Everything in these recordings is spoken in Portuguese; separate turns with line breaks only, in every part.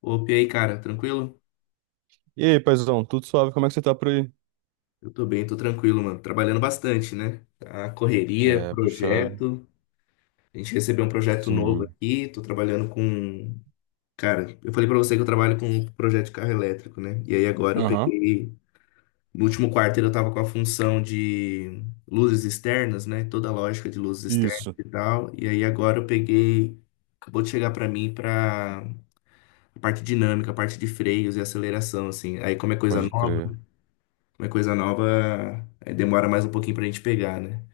Opa, e aí, cara, tranquilo?
E aí, paizão, tudo suave? Como é que você tá por aí?
Eu tô bem, tô tranquilo, mano. Trabalhando bastante, né? A correria,
É, puxado.
projeto. A gente recebeu um projeto novo
Sim.
aqui, tô trabalhando com. Cara, eu falei pra você que eu trabalho com um projeto de carro elétrico, né? E aí agora eu
Aham.
peguei. No último quarto eu tava com a função de luzes externas, né? Toda a lógica de luzes externas
Isso.
e tal. E aí agora eu peguei. Acabou de chegar pra mim pra a parte dinâmica, a parte de freios e aceleração, assim. Aí como é coisa
Pode
nova.
crer.
Uma coisa nova é, demora mais um pouquinho pra gente pegar, né?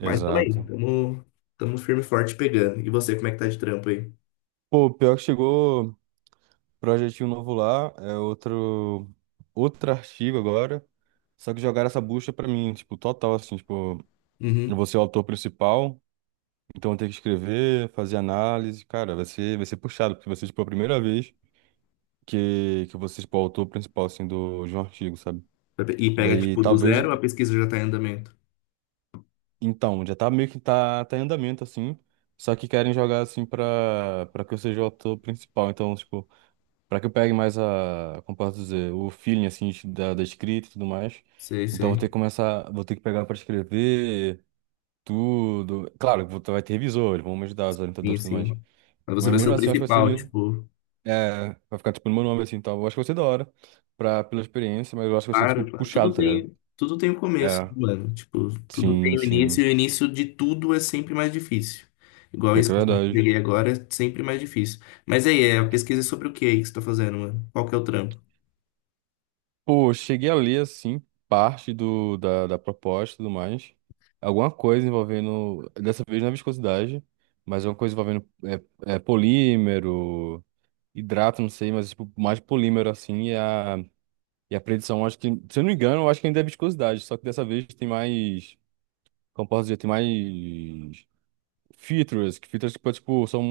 Mas também, tamo, tamo firme e forte pegando. E você, como é que tá de trampo aí?
Pô, pior que chegou projetinho novo lá, é outro artigo agora. Só que jogaram essa bucha pra mim, tipo, total assim, tipo, eu
Uhum.
vou ser o autor principal, então eu tenho que escrever, fazer análise, cara, vai ser puxado, porque vai ser tipo a primeira vez que eu vou ser tipo o autor principal assim do de um artigo, sabe?
E pega,
Daí
tipo, do
talvez.
zero, a pesquisa já tá em andamento.
Então, já tá meio que tá em andamento, assim. Só que querem jogar, assim, pra que eu seja o ator principal. Então, tipo, pra que eu pegue mais a, como posso dizer, o feeling, assim, da escrita e tudo mais.
Sei,
Então, vou
sei.
ter que começar, vou ter que pegar pra escrever tudo. Claro, vai ter revisor, eles vão me ajudar, os
Sim,
orientadores e tudo mais.
sim. Mas você
Mas
vai ser
mesmo
o
assim, eu acho que vai ser
principal,
meio,
tipo,
é, vai ficar, tipo, no meu nome, assim, então, eu acho que vai ser da hora, pela experiência, mas eu acho que vai ser, tipo,
claro, claro,
puxado,
tudo
tá ligado?
tem, tudo tem o começo, né,
É,
mano. Tipo, tudo
sim,
tem o início,
sim.
e o início de tudo é sempre mais difícil. Igual
Pior
isso
que é
que eu
verdade.
peguei agora, é sempre mais difícil. Mas aí, é, a pesquisa é sobre o que aí que você tá fazendo, mano? Qual que é o trampo?
Pô, eu cheguei a ler, assim, parte da proposta e tudo mais. Alguma coisa envolvendo, dessa vez não é viscosidade, mas alguma coisa envolvendo é, polímero, hidrato, não sei, mas tipo, mais polímero, assim, e a predição, acho que, se eu não me engano, eu acho que ainda é viscosidade, só que dessa vez tem mais, como posso dizer, tem mais features que, tipo, são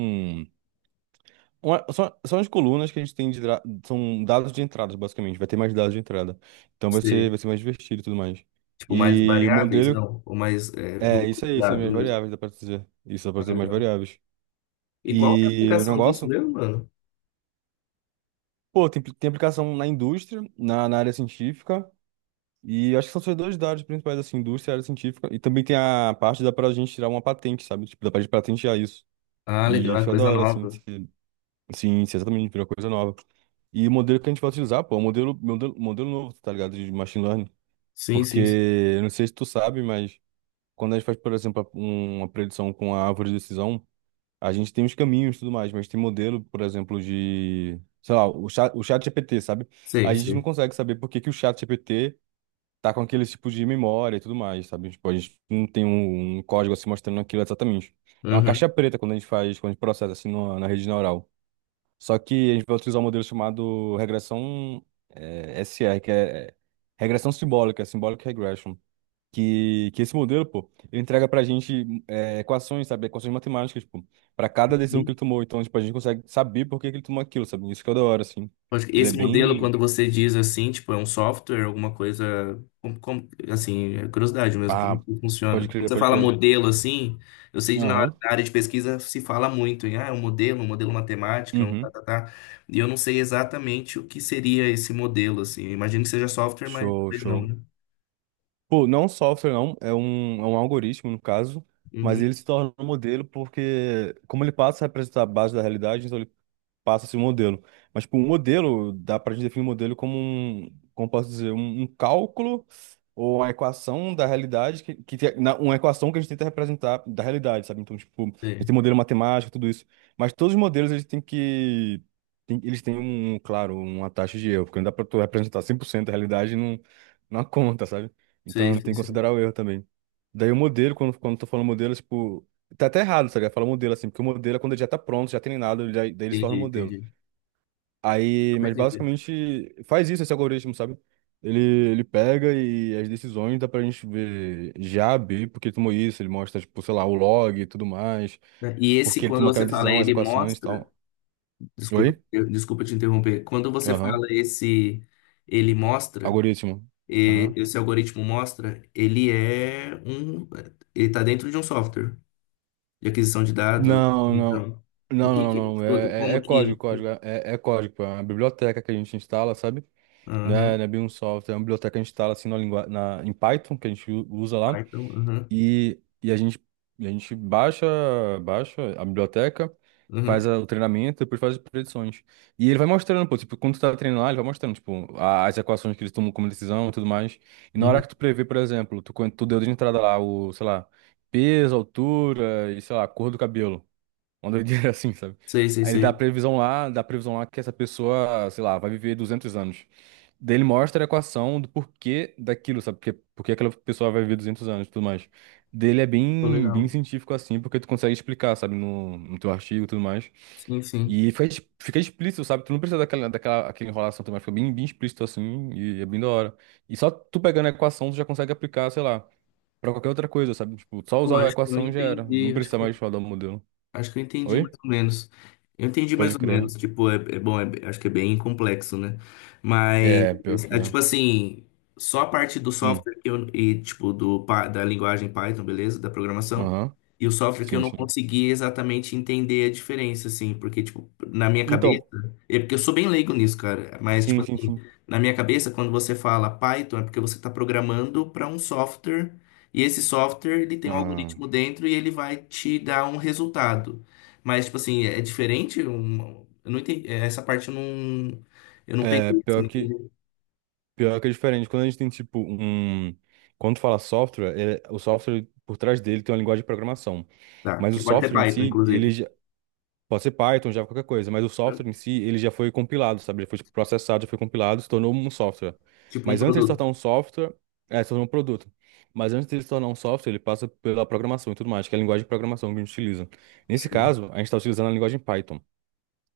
são as colunas que a gente tem são dados de entradas, basicamente. Vai ter mais dados de entrada. Então vai ser mais divertido e tudo mais.
Tipo, mais
E o
variáveis?
modelo
Não, ou mais é,
é isso aí, são
volubilidade
minhas
mesmo.
variáveis, dá pra dizer. Isso dá pra
Ah,
dizer mais
legal.
variáveis.
E qual que é a
E o
aplicação disso
negócio,
mesmo, mano?
pô, tem aplicação na indústria, na área científica. E acho que são só dois dados principais, assim, indústria e área científica. E também tem a parte da pra gente tirar uma patente, sabe? Tipo, dá pra gente patentear isso.
Ah, legal,
E
é
fica da
coisa
hora, assim,
nova.
se, sim, se exatamente virar coisa nova. E o modelo que a gente vai utilizar, pô, é um modelo novo, tá ligado? De machine learning.
Sim,
Porque,
sim, sim.
eu não sei se tu sabe, mas quando a gente faz, por exemplo, uma predição com a árvore de decisão, a gente tem os caminhos e tudo mais, mas tem modelo, por exemplo, de, sei lá, o chat GPT, sabe?
Sei,
A gente não
sei.
consegue saber por que que o chat GPT tá com aquele tipo de memória e tudo mais, sabe? Tipo, a gente não tem um código assim mostrando aquilo exatamente. É uma caixa
Uhum.
preta quando a gente faz, quando a gente processa assim na rede neural. Só que a gente vai utilizar um modelo chamado regressão SR, que é, regressão simbólica, symbolic regression. Que esse modelo, pô, ele entrega pra gente equações, sabe? Equações matemáticas, pô, pra cada decisão que
Sim.
ele tomou. Então, tipo, a gente consegue saber por que que ele tomou aquilo, sabe? Isso que é da hora, assim.
Acho que
Ele é
esse modelo,
bem.
quando você diz assim, tipo, é um software, alguma coisa, como, assim, é curiosidade mesmo, como
Ah,
que
pode
funciona? Quando
crer,
você
pode
fala
crer.
modelo, assim, eu sei que na
Aham.
na área de pesquisa se fala muito em, ah, é um modelo matemático, um tá,
Uhum.
tá, tá. E eu não sei exatamente o que seria esse modelo, assim. Eu imagino que seja software, mas
Show,
talvez não,
show.
né?
Pô, não é um software, não. É um algoritmo, no caso. Mas
Uhum.
ele se torna um modelo porque, como ele passa a representar a base da realidade, então ele passa-se o modelo. Mas, tipo, o modelo, dá pra gente definir o modelo como um, como posso dizer, um cálculo ou uma equação da realidade, uma equação que a gente tenta representar da realidade, sabe? Então, tipo, a gente
Sei,
tem modelo matemático, tudo isso. Mas todos os modelos, eles têm, claro, uma taxa de erro, porque não dá pra tu representar 100% a realidade numa conta, sabe?
sei,
Então,
sei,
tem que
sei.
considerar o erro também. Daí o modelo, quando eu tô falando modelo, é, tipo, tá até errado, sabe? Fala modelo assim, porque o modelo é quando ele já tá pronto, já treinado, daí ele se torna um
Entendi,
modelo.
entendi.
Aí,
Eu
mas
entendi.
basicamente faz isso esse algoritmo, sabe? Ele pega e as decisões dá pra gente ver já B, porque ele tomou isso, ele mostra, tipo, sei lá, o log e tudo mais,
E esse,
porque ele
quando
tomou aquela
você fala,
decisão, as
ele
equações e
mostra.
tal.
Desculpa,
Oi?
desculpa te interromper. Quando você
Aham.
fala esse, ele mostra,
Algoritmo. Aham.
esse algoritmo mostra, ele é um. Ele está dentro de um software de aquisição de dados.
Não, não.
Então, o
Não,
que
não,
que.
não. É, é,
Como
é código,
que.
código. É código, pô. É uma biblioteca que a gente instala, sabe? Não é,
Aham,
não é bem um software, é uma biblioteca que a gente instala assim na língua, em Python, que a gente usa lá,
Python, aham,
e, e a gente baixa a biblioteca,
aham,
faz o treinamento, depois faz as predições. E ele vai mostrando, pô, tipo, quando tu tá treinando lá, ele vai mostrando, tipo, as equações que eles tomam como decisão e tudo mais. E na hora
uhum.
que tu prevê, por exemplo, tu deu de entrada lá o, sei lá, peso, altura e, sei lá, cor do cabelo. Uma doideira assim, sabe?
Sei, sei,
Aí ele dá a
sei.
previsão lá, dá a previsão lá que essa pessoa, sei lá, vai viver 200 anos. Daí ele mostra a equação do porquê daquilo, sabe? Porque aquela pessoa vai viver 200 anos e tudo mais. Dele é
Pô,
bem, bem
legal.
científico assim, porque tu consegue explicar, sabe? No teu artigo e tudo mais.
Sim, sim.
E fica explícito, sabe? Tu não precisa daquela, daquela aquela enrolação também, fica bem, bem explícito assim, e é bem da hora. E só tu pegando a equação, tu já consegue aplicar, sei lá, pra qualquer outra coisa, sabe? Tipo, só
Pô,
usar a
acho que eu
equação já era. Não
entendi.
precisa mais falar do modelo.
Acho que eu entendi mais
Oi?
ou menos. Eu entendi mais
Pode
ou
crer.
menos. Tipo, é, é bom, acho que é bem complexo, né? Mas,
É, pior que
é,
é.
tipo assim, só a parte do
Hum,
software que eu, e, tipo, do, da linguagem Python, beleza? Da programação.
aham.
E o software que eu
Sim,
não
sim.
consegui exatamente entender a diferença, assim. Porque, tipo, na minha cabeça.
Então,
É porque eu sou bem leigo nisso, cara. Mas, tipo
sim, sim,
assim,
sim.
na minha cabeça, quando você fala Python, é porque você tá programando para um software. E esse software, ele tem um
Ah,
algoritmo dentro e ele vai te dar um resultado. Mas, tipo assim, é diferente? Eu não entendi. É, essa parte eu não
é,
peguei. Assim,
pior
não
que,
entendi.
pior que é diferente. Quando a gente tem, tipo, um... Quando fala software, o software, por trás dele, tem uma linguagem de programação.
Tá,
Mas o
que pode ser
software em
Python,
si,
inclusive.
pode ser Python, Java, qualquer coisa, mas o
Né?
software em si, ele já foi compilado, sabe? Ele foi tipo, processado, já foi compilado, se tornou um software.
Tipo um
Mas antes de se
produto.
tornar um software, se tornou um produto. Mas antes de se tornar um software, ele passa pela programação e tudo mais, que é a linguagem de programação que a gente utiliza. Nesse
Sim.
caso, a gente está utilizando a linguagem Python.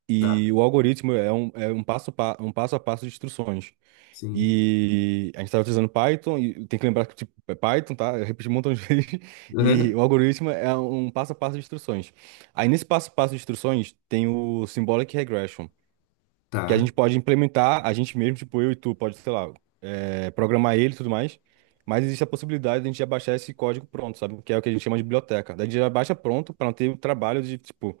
E o algoritmo é um passo a passo de instruções.
Sim.
E a gente estava utilizando Python, e tem que lembrar que tipo, é Python, tá? Eu repeti um montão de vezes. E
Aham.
o algoritmo é um passo a passo de instruções. Aí nesse passo a passo de instruções tem o Symbolic Regression, que a
Tá.
gente pode implementar, a gente mesmo, tipo eu e tu, pode, sei lá, programar ele e tudo mais. Mas existe a possibilidade de a gente já baixar esse código pronto, sabe? Que é o que a gente chama de biblioteca. Daí a gente já baixa pronto para não ter o trabalho de, tipo,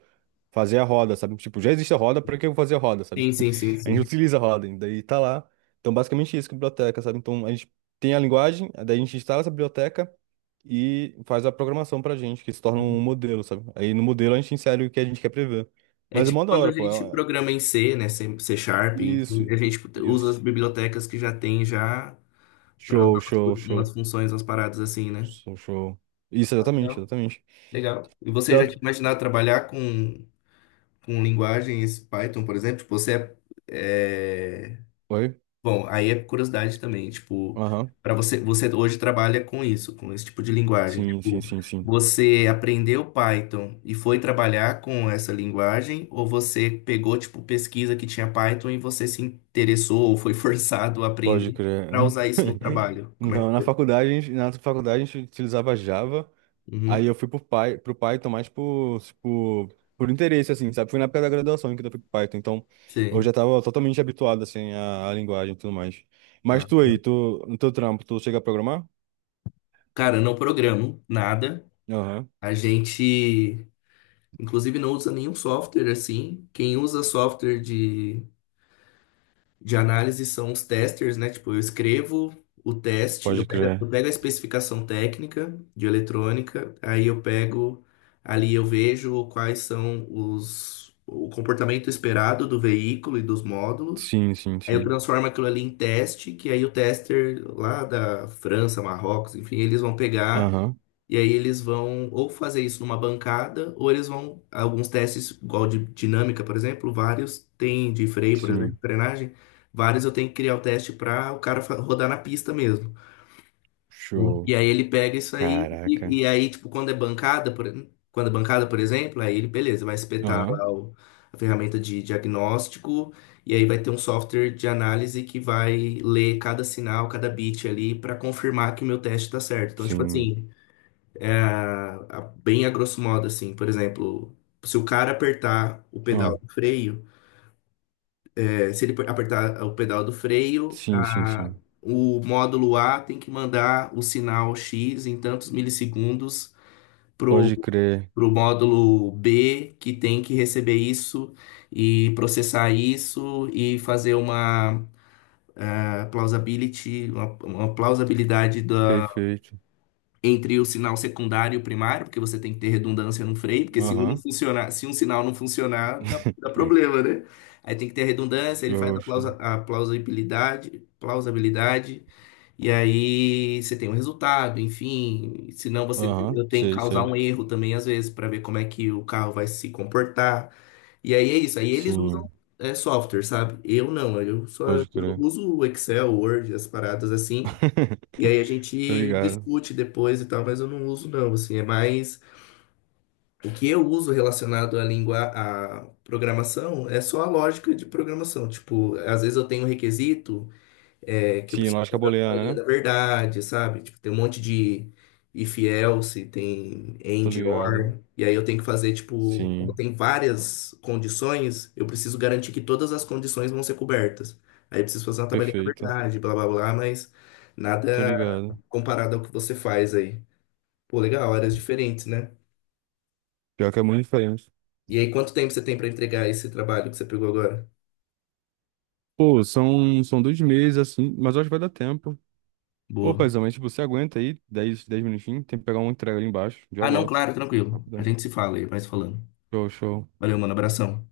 fazer a roda, sabe? Tipo, já existe a roda, pra que eu vou fazer a roda, sabe?
Sim, sim, sim,
A
sim.
gente utiliza a roda, e daí tá lá. Então, basicamente isso, que é biblioteca, sabe? Então, a gente tem a linguagem, daí a gente instala essa biblioteca e faz a programação pra gente, que se torna um
Uhum.
modelo, sabe? Aí no modelo a gente insere o que a gente quer prever.
É
Mas é
tipo
mó da
quando
hora,
a
pô.
gente programa em C, né? C, C Sharp, enfim,
Isso,
a gente usa
isso.
as bibliotecas que já tem já para
Show, show,
umas
show.
funções, umas paradas assim, né?
Show, show. Isso,
Tá
exatamente,
legal.
exatamente.
Legal. E você já
Pior-
tinha imaginado trabalhar com linguagens Python, por exemplo? Tipo, você é, é-
Oi?
bom, aí é curiosidade também. Tipo,
Aham.
para você, você hoje trabalha com isso, com esse tipo de linguagem.
Sim, sim,
Tipo,
sim, sim.
você aprendeu Python e foi trabalhar com essa linguagem, ou você pegou, tipo, pesquisa que tinha Python e você se interessou ou foi forçado a
Pode
aprender
crer.
para usar isso no trabalho? Como é
Não,
que
na
foi?
faculdade, a gente utilizava Java,
Uhum.
aí eu fui pro Python mais por, tipo, por interesse, assim, sabe? Foi na época da graduação que eu fui pro Python, então eu
Sim.
já tava totalmente habituado, assim, à linguagem e tudo mais. Mas
Ah,
tu
tá.
aí, tu, no teu trampo, tu chega a programar?
Cara, eu não programo nada.
Aham.
A gente, inclusive, não usa nenhum software assim. Quem usa software de análise são os testers, né? Tipo, eu escrevo o teste, eu
Pode
pego, eu
crer.
pego a especificação técnica de eletrônica, aí eu pego ali, eu vejo quais são os, o comportamento esperado do veículo e dos módulos.
Sim, sim,
Aí eu
sim.
transformo aquilo ali em teste, que aí o tester lá da França, Marrocos, enfim, eles vão pegar
Aham.
e aí eles vão ou fazer isso numa bancada, ou eles vão, alguns testes, igual de dinâmica, por exemplo, vários tem de freio, por exemplo,
Sim.
frenagem, vários eu tenho que criar o teste para o cara rodar na pista mesmo. E
Show.
aí ele pega isso aí,
Caraca.
e aí, tipo, quando é bancada, por, quando é bancada, por exemplo, aí ele, beleza, vai espetar
Aham.
lá a ferramenta de diagnóstico, e aí vai ter um software de análise que vai ler cada sinal, cada bit ali, para confirmar que o meu teste tá certo. Então, tipo
Sim.
assim, bem a grosso modo, assim, por exemplo, se o cara apertar o
Ah,
pedal do freio, é, se ele apertar o pedal do freio,
sim, sim, sim.
o módulo A tem que mandar o sinal X em tantos milissegundos pro,
Pode crer.
pro módulo B, que tem que receber isso e processar isso e fazer uma ah, plausibility, uma plausibilidade da,
Perfeito.
entre o sinal secundário e o primário, porque você tem que ter redundância no freio, porque se um não
Aham.
funcionar, se um sinal não funcionar, dá, dá problema, né? Aí tem que ter redundância, ele faz
Show,
a, plausa,
show.
a plausibilidade, plausibilidade e aí você tem um resultado, enfim. Senão você
Aham,
eu tenho que
sei,
causar
sei.
um erro também, às vezes, para ver como é que o carro vai se comportar. E aí é isso. Aí eles usam
Sim,
é, software, sabe? Eu não, eu só
pode
eu
crer.
uso o Excel, Word, as paradas assim. E aí a
Tô
gente
ligado.
discute depois e tal, mas eu não uso não, assim, é mais o que eu uso relacionado à língua, à programação, é só a lógica de programação. Tipo, às vezes eu tenho um requisito é, que eu
Sim,
preciso
lógica
da linha
booleana, né?
da verdade, sabe? Tipo, tem um monte de if else, tem
Tô
and
ligado.
or, e aí eu tenho que fazer, tipo, como
Sim,
tem várias condições, eu preciso garantir que todas as condições vão ser cobertas. Aí eu preciso fazer uma tabelinha da
perfeito.
verdade, blá blá blá, mas nada
Tô ligado.
comparado ao que você faz aí. Pô, legal, áreas diferentes, né?
Pior que é muito diferente.
E aí, quanto tempo você tem para entregar esse trabalho que você pegou agora?
Pô, são 2 meses, assim, mas eu acho que vai dar tempo. Ô,
Boa.
paizão, mas tipo, você aguenta aí dez minutinhos, tem que pegar uma entrega ali embaixo, já
Ah, não,
volto.
claro, tranquilo. A
Rapidão.
gente se fala aí, vai se falando.
Show, show.
Valeu, mano, abração.